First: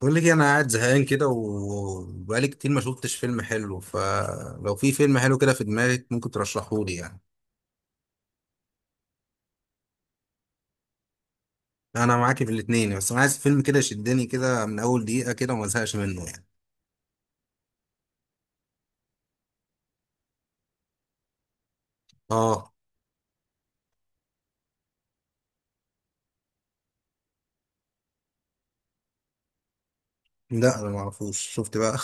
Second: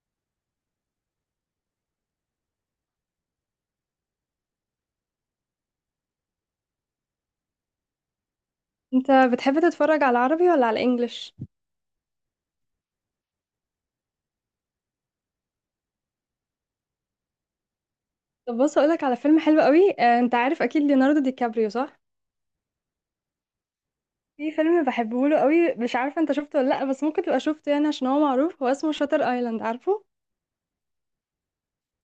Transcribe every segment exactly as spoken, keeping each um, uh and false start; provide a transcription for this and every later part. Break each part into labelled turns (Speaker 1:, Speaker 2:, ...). Speaker 1: بقول لك إيه، انا قاعد زهقان كده وبقالي كتير ما شفتش فيلم حلو. فلو في فيلم حلو كده في دماغك ممكن ترشحه لي يعني.
Speaker 2: انت بتحب تتفرج على العربي ولا على الانجليش؟
Speaker 1: انا معاكي في الاتنين، بس انا عايز فيلم كده يشدني كده من اول دقيقة كده وما ازهقش منه يعني.
Speaker 2: طب بص اقولك على فيلم حلو قوي. آه، انت عارف اكيد ليوناردو دي كابريو، صح؟
Speaker 1: اه،
Speaker 2: في فيلم بحبه له قوي، مش عارفه انت شفته ولا لا، بس ممكن تبقى شفته يعني عشان هو معروف. هو اسمه شاتر ايلاند، عارفه؟
Speaker 1: لا انا ما اعرفوش. شفت بقى. أنت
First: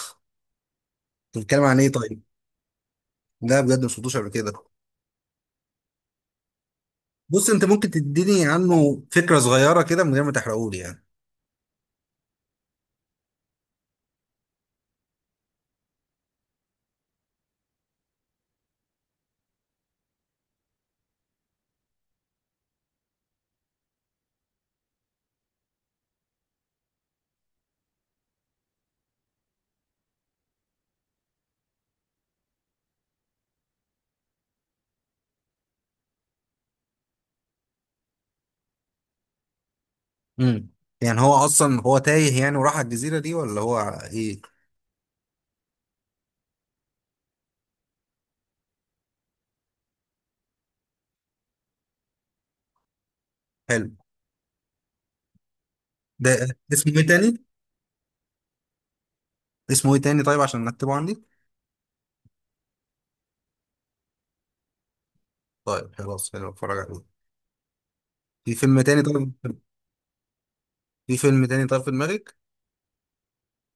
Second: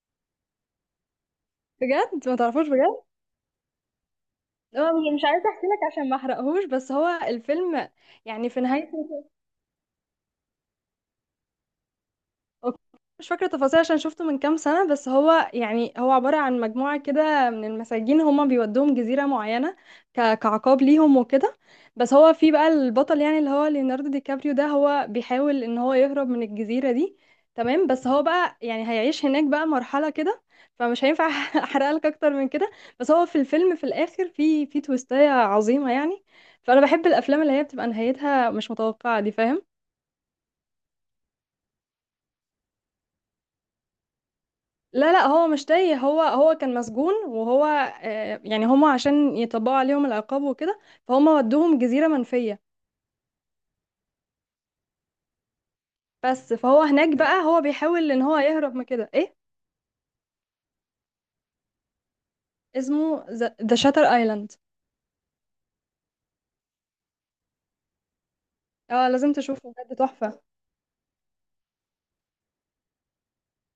Speaker 1: بتتكلم عن ايه طيب؟
Speaker 2: بجد ما تعرفوش؟ بجد؟
Speaker 1: لا بجد ما شفتوش قبل كده.
Speaker 2: هو مش مش عايزه احكي لك عشان ما احرقهوش، بس هو
Speaker 1: بص، انت
Speaker 2: الفيلم
Speaker 1: ممكن تديني
Speaker 2: يعني في
Speaker 1: عنه
Speaker 2: نهايته.
Speaker 1: فكرة صغيرة كده من غير ما تحرقه لي يعني.
Speaker 2: اوكي، مش فاكرة تفاصيل عشان شفته من كام سنة، بس هو يعني هو عبارة عن مجموعة كده من المساجين، هما بيودوهم جزيرة معينة، ك- كعقاب ليهم وكده. بس هو في بقى البطل يعني اللي هو ليوناردو دي كابريو ده، هو بيحاول ان هو يهرب من الجزيرة دي. تمام، بس هو بقى يعني هيعيش هناك بقى مرحلة كده. فمش هينفع احرق لك اكتر من كده. بس هو في الفيلم في الاخر في في تويستاية عظيمة يعني. فانا بحب الافلام اللي هي بتبقى نهايتها مش متوقعة دي، فاهم؟
Speaker 1: امم. يعني هو اصلا هو تايه يعني، وراح على الجزيرة دي ولا هو ايه؟
Speaker 2: لا لا، هو مش تايه. هو هو كان مسجون، وهو آه، يعني هما عشان يطبقوا عليهم العقاب وكده، فهم ودوهم جزيرة منفية.
Speaker 1: حلو
Speaker 2: بس
Speaker 1: ده.
Speaker 2: فهو
Speaker 1: اسمه ايه
Speaker 2: هناك
Speaker 1: تاني؟
Speaker 2: بقى هو بيحاول ان هو يهرب من كده، ايه.
Speaker 1: اسمه ايه تاني طيب؟ عشان نكتبه عندي.
Speaker 2: اسمه ذا شاتر ايلاند.
Speaker 1: طيب خلاص حلو، اتفرج عليه. في فيلم تاني
Speaker 2: اه،
Speaker 1: طيب؟
Speaker 2: لازم تشوفه بجد، تحفة.
Speaker 1: في فيلم تاني طيب في دماغك؟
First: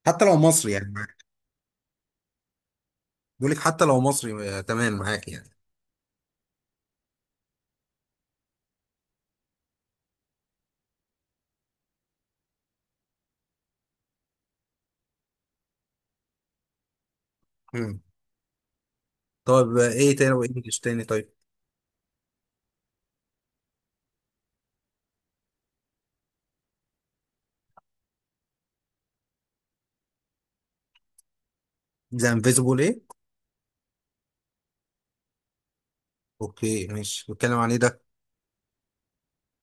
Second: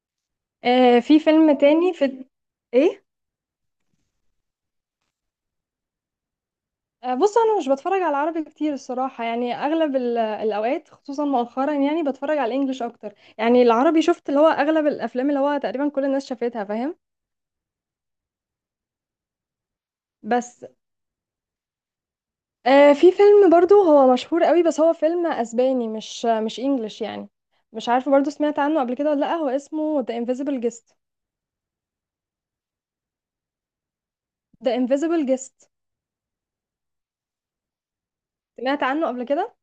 Speaker 1: حتى لو مصري يعني
Speaker 2: آه
Speaker 1: معاك.
Speaker 2: في فيلم تاني، في. ايه؟
Speaker 1: بقول لك حتى لو مصري، آه، تمام معاك يعني.
Speaker 2: آه بص انا مش بتفرج على عربي كتير الصراحة يعني، اغلب ال- الاوقات خصوصا مؤخرا يعني بتفرج على الانجليش اكتر. يعني العربي شفت اللي هو اغلب الافلام اللي هو تقريبا كل الناس شافتها، فاهم؟
Speaker 1: مم. طيب، آه، ايه تاني
Speaker 2: بس
Speaker 1: وانجلش تاني طيب؟
Speaker 2: آه في فيلم برضو هو مشهور قوي، بس هو فيلم اسباني مش مش انجلش يعني. مش عارفه برضو سمعت عنه قبل كده ولا لا، هو اسمه The Invisible Guest.
Speaker 1: ذا انفيزبل ايه؟
Speaker 2: The Invisible Guest.
Speaker 1: اوكي ماشي. بيتكلم عن ايه ده؟
Speaker 2: سمعت عنه قبل كده؟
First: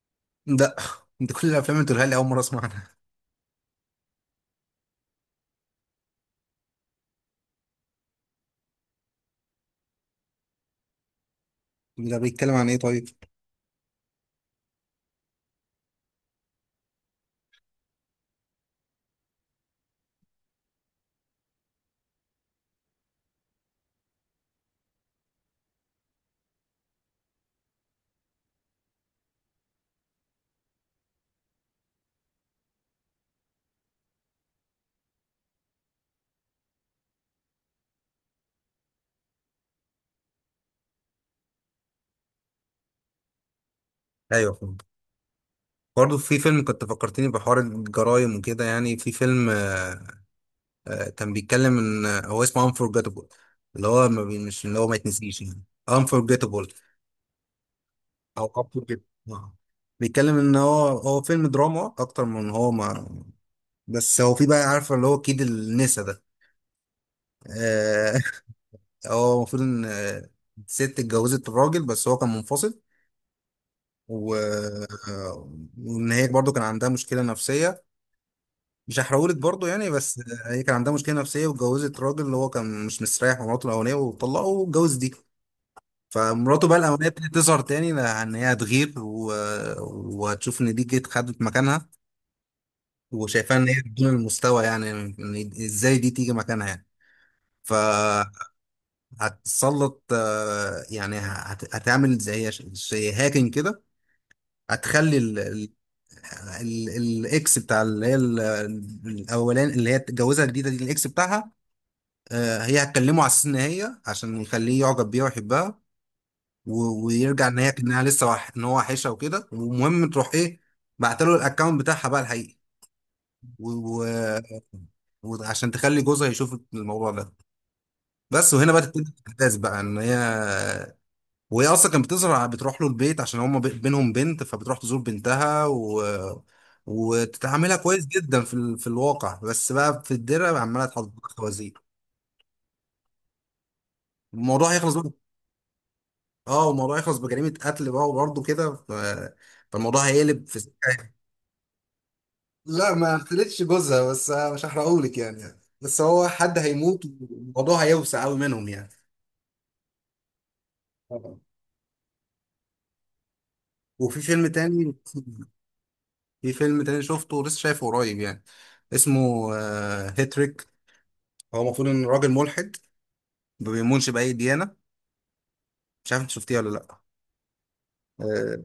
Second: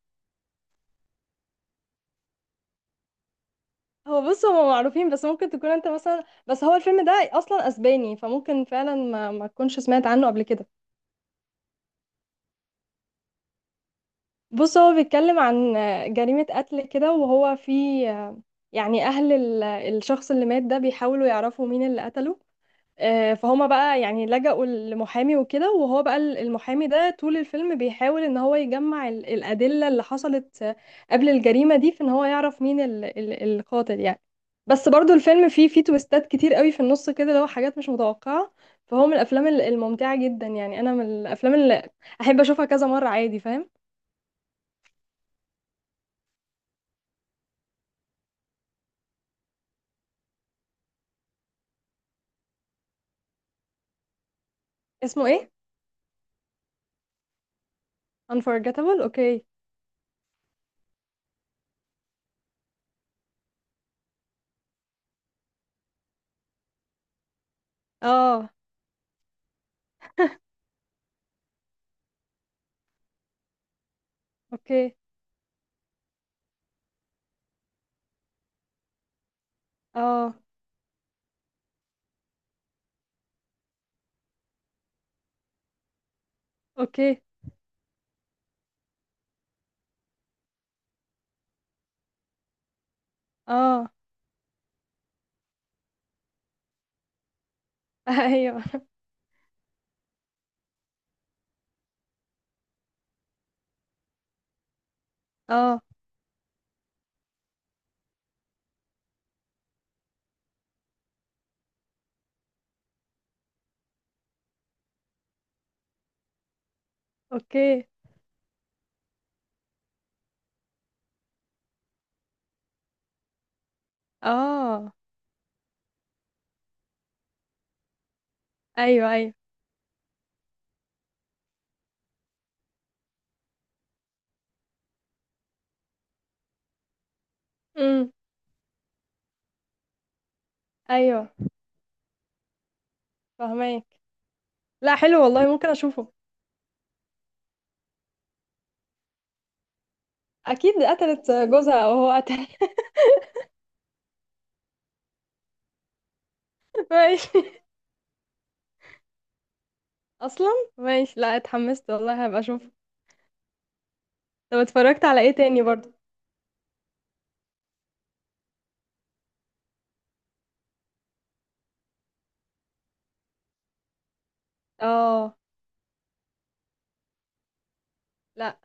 Speaker 1: ده انت كل الافلام اللي تقولها لي اول مره اسمع عنها.
Speaker 2: هو بص هما معروفين، بس ممكن تكون انت مثلا، بس هو الفيلم ده اصلا اسباني فممكن فعلا ما ما تكونش سمعت عنه قبل كده.
Speaker 1: ده بيتكلم عن ايه طيب؟
Speaker 2: بص هو بيتكلم عن جريمة قتل كده، وهو في يعني أهل ال- الشخص اللي مات ده بيحاولوا يعرفوا مين اللي قتله. آه، فهما بقى يعني لجأوا لمحامي وكده، وهو بقى ال- المحامي ده طول الفيلم بيحاول إن هو يجمع ال- الأدلة اللي حصلت آه، قبل الجريمة دي، في إن هو يعرف مين ال- ال- القاتل يعني. بس برضو الفيلم فيه فيه تويستات كتير قوي في النص كده، اللي هو حاجات مش متوقعة. فهو من الأفلام ال- الممتعة جدا يعني، أنا من الأفلام اللي أحب أشوفها كذا مرة عادي، فاهم؟
Speaker 1: ايوه فهمت. برضه في فيلم كنت فكرتني بحوار الجرايم وكده يعني. في فيلم آه آه كان بيتكلم ان آه، هو اسمه انفورجيتابل. اللي هو ما بي- مش اللي هو ما
Speaker 2: اسمه
Speaker 1: يتنسيش
Speaker 2: إيه؟
Speaker 1: يعني. انفورجيتابل. او قبول
Speaker 2: Unforgettable.
Speaker 1: جدا.
Speaker 2: اوكي.
Speaker 1: آه. بيتكلم ان هو هو فيلم دراما اكتر من هو ما. بس هو في بقى، عارفه اللي هو كيد النسا ده؟ آه.
Speaker 2: اه،
Speaker 1: هو المفروض ان آه، الست اتجوزت الراجل، بس هو كان منفصل و.
Speaker 2: اوكي.
Speaker 1: آه، وان هي برضه كان عندها مشكله نفسيه. مش هحرقهولك برضه يعني، بس
Speaker 2: اه،
Speaker 1: آه، هي كان عندها مشكله نفسيه واتجوزت راجل اللي هو كان مش مستريح مع مراته الاولانيه، وطلقه واتجوز دي. فمراته بقى الاولانيه
Speaker 2: اوكي.
Speaker 1: ابتدت تظهر تاني، لان هي هتغير و. وهتشوف ان دي جت خدت مكانها، وشايفاها ان هي
Speaker 2: اه.
Speaker 1: بدون المستوى يعني، إن ازاي دي تيجي مكانها يعني؟
Speaker 2: ايوه.
Speaker 1: فهتسلط، آه، يعني هت- هتعمل زي زي هاكينج كده. هتخلي ال- ال-
Speaker 2: اه،
Speaker 1: ال- الاكس بتاع اللي هي ال- الاولاني اللي هي اتجوزها الجديده دي الاكس بتاعها. آه، هي هتكلمه على اساس ان هي عشان يخليه يعجب بيها ويحبها، و- ويرجع ان هي
Speaker 2: اوكي.
Speaker 1: انها لسه وح... ان هو وحشها وكده ومهم تروح ايه. بعتله الاكونت بتاعها بقى الحقيقي، و...
Speaker 2: اه.
Speaker 1: و... وعشان تخلي جوزها يشوف الموضوع ده. بس وهنا بقى
Speaker 2: ايوه،
Speaker 1: تبتدي
Speaker 2: ايوه.
Speaker 1: الاحداث بقى ان هي. وهي اصلا كانت بتظهر بتروح له البيت عشان هما بي- بينهم بنت فبتروح تزور بنتها و. وتتعاملها كويس
Speaker 2: امم.
Speaker 1: جدا في ال... في الواقع، بس بقى في الدره عماله تحط
Speaker 2: ايوه،
Speaker 1: خوازير.
Speaker 2: فهماك.
Speaker 1: الموضوع هيخلص
Speaker 2: لا
Speaker 1: بقى.
Speaker 2: حلو والله، ممكن اشوفه.
Speaker 1: اه، الموضوع هيخلص بجريمه قتل بقى وبرضه كده، ف. فالموضوع هيقلب في
Speaker 2: اكيد
Speaker 1: سكه.
Speaker 2: قتلت جوزها او هو قتل.
Speaker 1: لا، ما قتلتش جوزها، بس مش هحرقهولك يعني، بس هو حد هيموت.
Speaker 2: ماشي.
Speaker 1: والموضوع هيوسع قوي منهم يعني.
Speaker 2: اصلا ماشي. لا، اتحمست والله، هبقى اشوفه.
Speaker 1: وفي فيلم
Speaker 2: طب
Speaker 1: تاني.
Speaker 2: اتفرجت على ايه تاني برضو؟
Speaker 1: في فيلم تاني شفته ولسه شايفه قريب يعني. اسمه آه، هيتريك. هو المفروض ان راجل ملحد، ما بيؤمنش باي ديانه.
Speaker 2: اه.
Speaker 1: مش عارف انت شفتيه ولا لا.
Speaker 2: لا،
Speaker 1: آه،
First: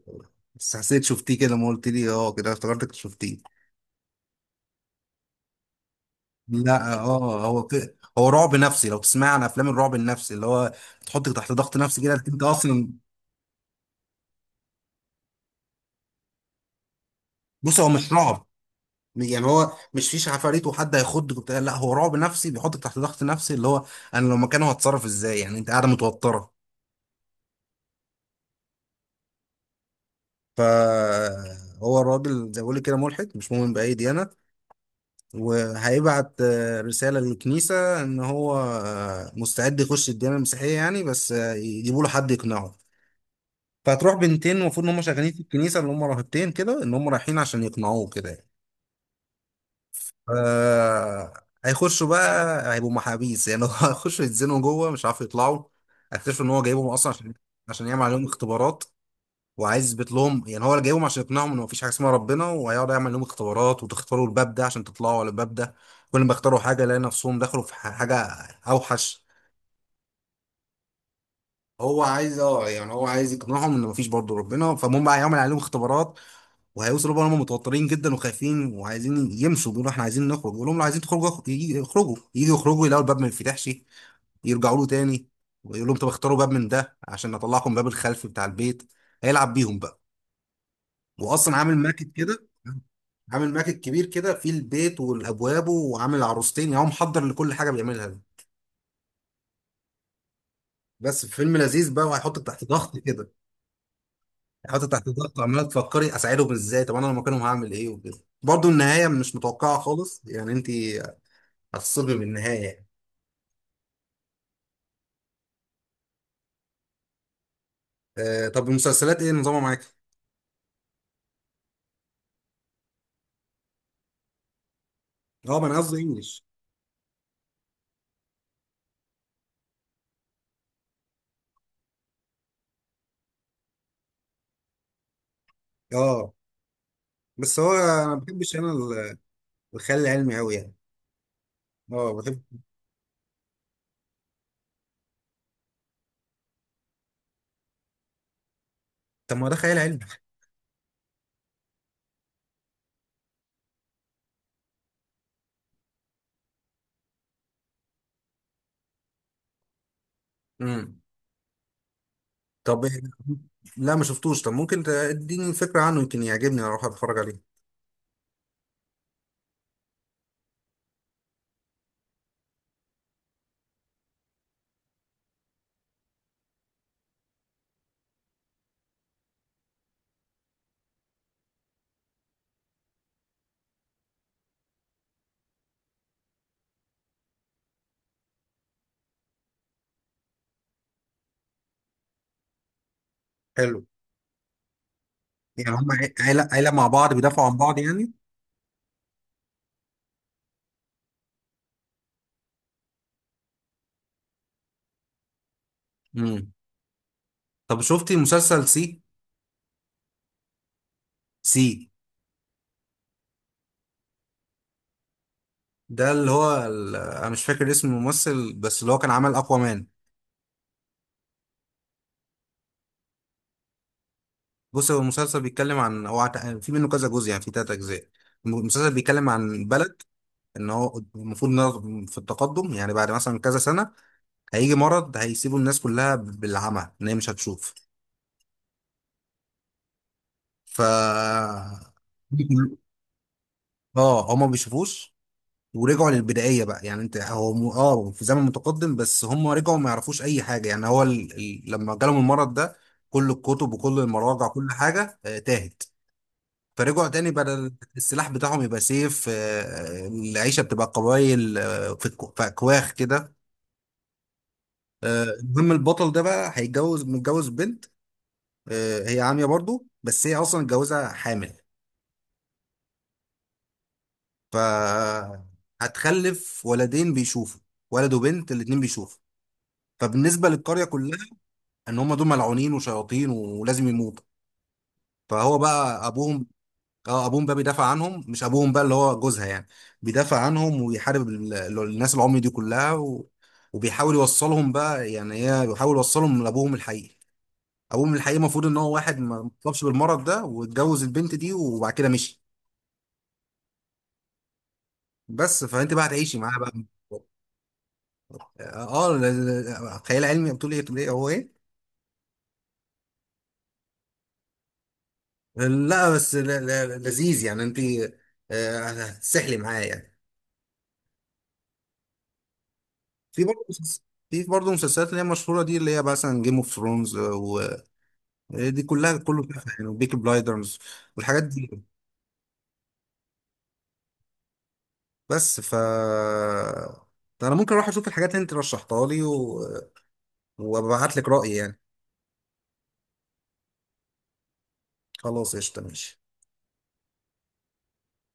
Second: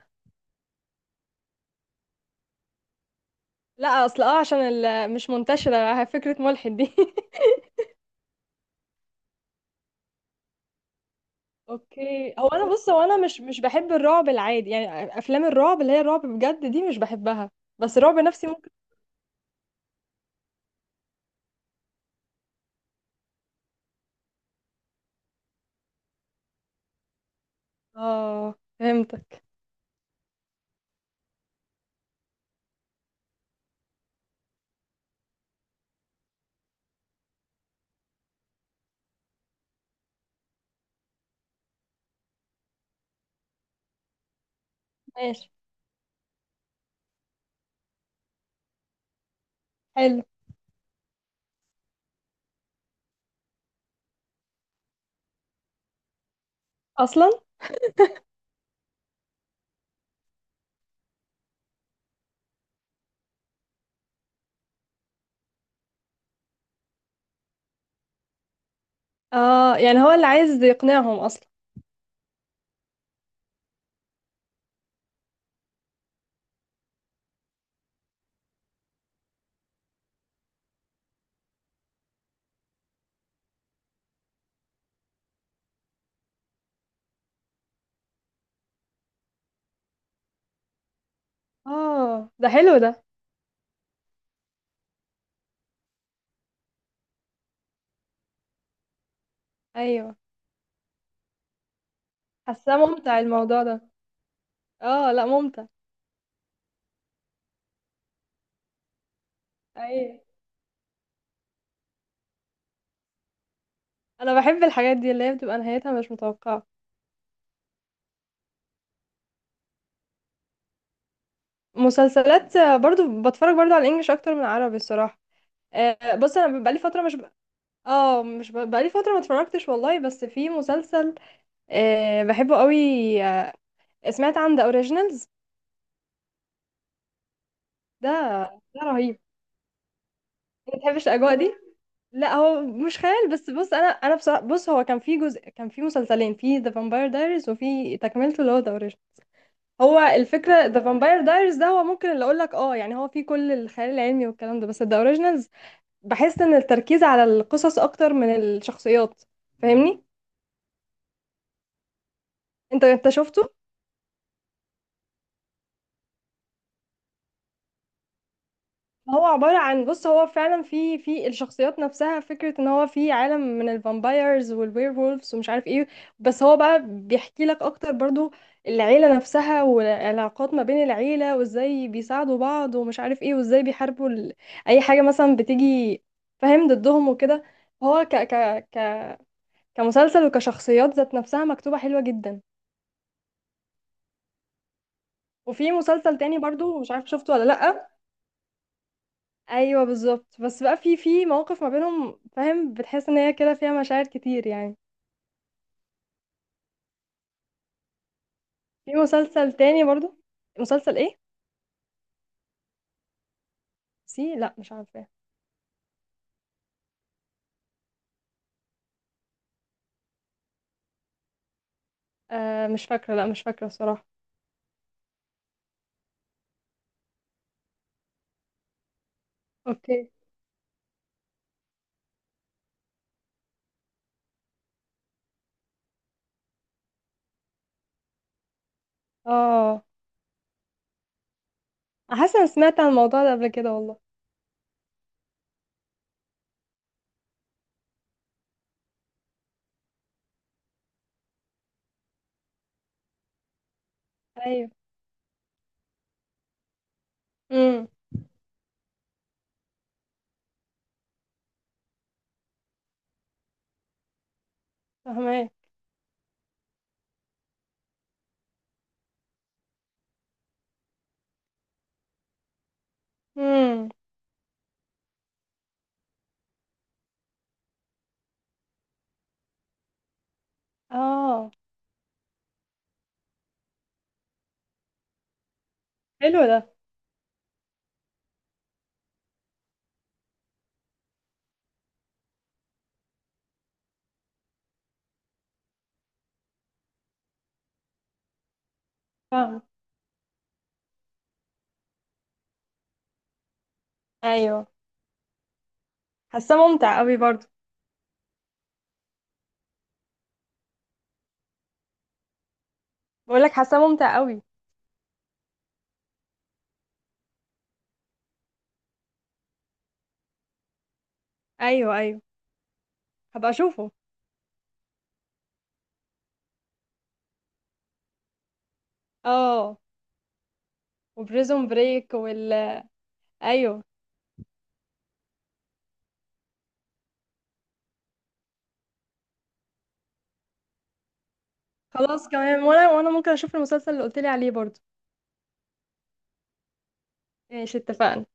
Speaker 1: بس حسيت شفتيه كده ما قلت لي اه كده افتكرتك شفتيه.
Speaker 2: لا. اصل اه عشان ال- مش منتشره فكره ملحد دي.
Speaker 1: لا اه هو ك- هو رعب نفسي، لو تسمع عن افلام الرعب النفسي اللي هو تحطك تحت ضغط نفسي كده
Speaker 2: اوكي.
Speaker 1: انت
Speaker 2: هو انا بص،
Speaker 1: اصلا.
Speaker 2: هو انا مش مش بحب الرعب العادي يعني، افلام الرعب اللي هي الرعب بجد دي مش بحبها.
Speaker 1: بص هو
Speaker 2: بس
Speaker 1: مش
Speaker 2: الرعب
Speaker 1: رعب.
Speaker 2: نفسي ممكن.
Speaker 1: يعني هو مش فيش عفاريت وحد هيخضك وبتاع، لا هو رعب نفسي بيحطك تحت ضغط نفسي اللي هو انا لو مكانه هتصرف ازاي يعني، انت قاعده متوتره.
Speaker 2: اه، فهمتك.
Speaker 1: فهو الراجل زي ما بقول لك كده، ملحد مش مؤمن بأي ديانة. وهيبعت آه، رسالة للكنيسة إن هو آه، مستعد يخش الديانة المسيحية يعني، بس آه، يجيبوا له حد يقنعه. فهتروح بنتين، المفروض إن هم شغالين في
Speaker 2: ماشي،
Speaker 1: الكنيسة اللي هم راهبتين كده، إن هم رايحين عشان يقنعوه كده يعني.
Speaker 2: حلو.
Speaker 1: آه، هيخشوا بقى هيبقوا محابيس يعني. هو هيخشوا يتزنوا جوه مش عارف يطلعوا. هيكتشفوا إن هو جايبهم أصلا
Speaker 2: اصلا
Speaker 1: عشان عشان يعمل عليهم اختبارات، وعايز يثبت لهم يعني هو اللي جايبهم عشان يقنعهم ان مفيش حاجه اسمها ربنا. وهيقعد يعمل لهم اختبارات، وتختاروا الباب ده عشان تطلعوا على الباب ده. كل ما اختاروا حاجه لقى نفسهم دخلوا في ح- حاجه اوحش.
Speaker 2: اه يعني هو اللي عايز يقنعهم اصلا.
Speaker 1: هو عايز اه، يعني هو عايز يقنعهم ان مفيش برضه ربنا. فالمهم بقى هيعمل عليهم اختبارات، وهيوصلوا بقى هم متوترين جدا وخايفين وعايزين يمشوا، بيقولوا احنا عايزين نخرج. يقول لهم لو عايزين تخرجوا اخ- يجي- يخرجوا يجوا يخرجوا يلاقوا الباب ما ينفتحش. يرجعوا له تاني ويقول لهم طب اختاروا باب من ده عشان اطلعكم باب الخلف بتاع البيت. هيلعب بيهم بقى. واصلا عامل ماكت
Speaker 2: اه،
Speaker 1: كده،
Speaker 2: ده حلو ده.
Speaker 1: عامل ماكت كبير كده فيه البيت والابواب وعامل عروستين. يعني هو محضر لكل حاجه بيعملها دي.
Speaker 2: ايوه،
Speaker 1: بس فيلم لذيذ بقى وهيحطك تحت
Speaker 2: حاساه
Speaker 1: ضغط
Speaker 2: ممتع
Speaker 1: كده.
Speaker 2: الموضوع ده.
Speaker 1: هيحطك تحت
Speaker 2: اه، لا،
Speaker 1: ضغط وعماله
Speaker 2: ممتع.
Speaker 1: تفكري اساعدهم ازاي، طب انا لو مكانهم هعمل ايه وكده، برضه النهايه مش متوقعه
Speaker 2: ايوه،
Speaker 1: خالص يعني انت هتصدمي بالنهايه يعني.
Speaker 2: انا بحب الحاجات دي اللي هي بتبقى نهايتها مش متوقعه.
Speaker 1: آه طب المسلسلات ايه نظامها معاك؟
Speaker 2: مسلسلات، آه، برضو بتفرج برضو على الانجليش اكتر من العربي الصراحه.
Speaker 1: اه ما انا قصدي
Speaker 2: آه، بص
Speaker 1: انجلش.
Speaker 2: انا بقالي فتره مش، اه، مش ب... بقالي فترة ما اتفرجتش والله، بس في مسلسل آه بحبه قوي. آه، سمعت عن ذا اوريجينالز؟
Speaker 1: اه بس هو انا
Speaker 2: ده
Speaker 1: ما بحبش انا
Speaker 2: ده
Speaker 1: ال-
Speaker 2: رهيب.
Speaker 1: الخيال العلمي قوي
Speaker 2: ما
Speaker 1: يعني.
Speaker 2: بتحبش الاجواء دي.
Speaker 1: اه
Speaker 2: لا
Speaker 1: بحب.
Speaker 2: هو مش خيال، بس بص، انا انا بصراحة بص هو كان في جزء، كان في مسلسلين، في ذا فامباير دايريز، وفي تكملته اللي هو ذا اوريجينال.
Speaker 1: طب ما ده خيال
Speaker 2: هو
Speaker 1: علمي.
Speaker 2: الفكرة ذا فامباير دايريز ده هو ممكن اللي اقول لك اه يعني هو فيه كل الخيال العلمي والكلام ده، بس ذا اوريجينالز بحس ان التركيز على القصص اكتر من الشخصيات، فاهمني؟
Speaker 1: امم.
Speaker 2: انت
Speaker 1: طب إيه؟
Speaker 2: انت شفته؟
Speaker 1: لا ما شفتوش، طب ممكن تديني فكره عنه يمكن يعجبني اروح اتفرج عليه.
Speaker 2: هو عبارة عن بص هو فعلا في في الشخصيات نفسها فكرة ان هو في عالم من الفامبايرز والوير وولفز ومش عارف ايه. بس هو بقى بيحكي لك اكتر برضو العيلة نفسها والعلاقات ما بين العيلة، وازاي بيساعدوا بعض ومش عارف ايه، وازاي بيحاربوا ال... اي حاجة مثلا بتيجي فاهم ضدهم وكده. هو ك... ك... ك... كمسلسل وكشخصيات ذات نفسها مكتوبة حلوة جدا.
Speaker 1: حلو. يعني
Speaker 2: وفي
Speaker 1: هم عي-
Speaker 2: مسلسل تاني
Speaker 1: عيلة عيلة
Speaker 2: برضو
Speaker 1: مع
Speaker 2: مش عارف
Speaker 1: بعض
Speaker 2: شفته ولا
Speaker 1: بيدافعوا عن بعض
Speaker 2: لأ.
Speaker 1: يعني.
Speaker 2: ايوه، بالظبط، بس بقى في في مواقف ما بينهم، فاهم؟ بتحس ان هي كده فيها مشاعر كتير يعني.
Speaker 1: امم. طب شفتي مسلسل
Speaker 2: في
Speaker 1: سي؟
Speaker 2: مسلسل تاني برضو. مسلسل ايه؟
Speaker 1: سي،
Speaker 2: سي. لا، مش عارفه.
Speaker 1: ده اللي هو ال- انا مش فاكر اسم الممثل، بس اللي هو كان عمل اقوى مان.
Speaker 2: آه مش فاكره، لا مش فاكره الصراحه.
Speaker 1: بص هو المسلسل بيتكلم عن هو عت- في منه كذا جزء يعني، في تلات اجزاء. المسلسل بيتكلم عن بلد
Speaker 2: اوكي.
Speaker 1: ان هو المفروض إنها في التقدم، يعني بعد مثلا كذا سنة هيجي مرض هيسيبوا الناس كلها بالعمى، ان هي مش هتشوف.
Speaker 2: اه،
Speaker 1: ف
Speaker 2: حاسه انا سمعت عن الموضوع ده قبل كده والله.
Speaker 1: اه هما ما بيشوفوش. ورجعوا للبدائيه بقى، يعني انت هو م- اه في زمن متقدم، بس هم رجعوا ما يعرفوش اي حاجه يعني هو ال... ال... لما جالهم المرض ده كل الكتب وكل المراجع
Speaker 2: ايوه.
Speaker 1: كل حاجه آه، تاهت. فرجعوا تاني، بدل
Speaker 2: امم.
Speaker 1: السلاح بتاعهم يبقى سيف، آه، العيشه بتبقى قبايل، آه، في الك- في اكواخ كده. آه،
Speaker 2: فاهمه.
Speaker 1: المهم البطل ده بقى هيتجوز، متجوز بنت. آه، هي عاميه برضو، بس هي اصلا متجوزه حامل.
Speaker 2: امم.
Speaker 1: ف هتخلف ولدين بيشوفوا، ولد وبنت الاتنين بيشوفوا. فبالنسبة للقرية كلها،
Speaker 2: اه،
Speaker 1: ان هم دول ملعونين وشياطين ولازم يموتوا. فهو بقى
Speaker 2: حلو
Speaker 1: ابوهم.
Speaker 2: ده.
Speaker 1: اه ابوهم بقى بيدافع عنهم، مش ابوهم بقى اللي هو جوزها يعني. بيدافع عنهم ويحارب ال- ال- الناس العمي دي كلها و. وبيحاول يوصلهم بقى، يعني هي بيحاول يوصلهم لابوهم الحقيقي. ابوهم الحقيقي المفروض ان هو واحد ما ما
Speaker 2: فاهم.
Speaker 1: اتصابش بالمرض ده، واتجوز البنت دي وبعد كده مشي.
Speaker 2: ايوه،
Speaker 1: بس فانت بقى هتعيشي
Speaker 2: حاسه
Speaker 1: معاه بقى.
Speaker 2: ممتع قوي برضو.
Speaker 1: اه ل- ل- خيال علمي بتقول ايه، بتقول ايه هو ايه؟
Speaker 2: بقول لك حاسه ممتع قوي.
Speaker 1: لا بس ل- ل- لذيذ يعني انت. آه، هتسحلي معاه يعني.
Speaker 2: ايوه، ايوه.
Speaker 1: في
Speaker 2: هبقى
Speaker 1: برضه
Speaker 2: اشوفه.
Speaker 1: مسلس- في برضه مسلسلات اللي هي مشهورة دي، اللي هي مثلا جيم اوف ثرونز ودي كلها كله تحفة
Speaker 2: اه،
Speaker 1: يعني، وبيكي بلايدرز والحاجات
Speaker 2: وبريزون
Speaker 1: دي.
Speaker 2: بريك وال ايوه.
Speaker 1: بس ف ده انا ممكن اروح اشوف الحاجات اللي انت رشحتها لي، و... وابعت لك رأيي يعني.
Speaker 2: خلاص، كمان وانا وانا ممكن اشوف المسلسل اللي قلت لي عليه برضو.
Speaker 1: خلاص قشطة ماشي.
Speaker 2: ماشي، اتفقنا.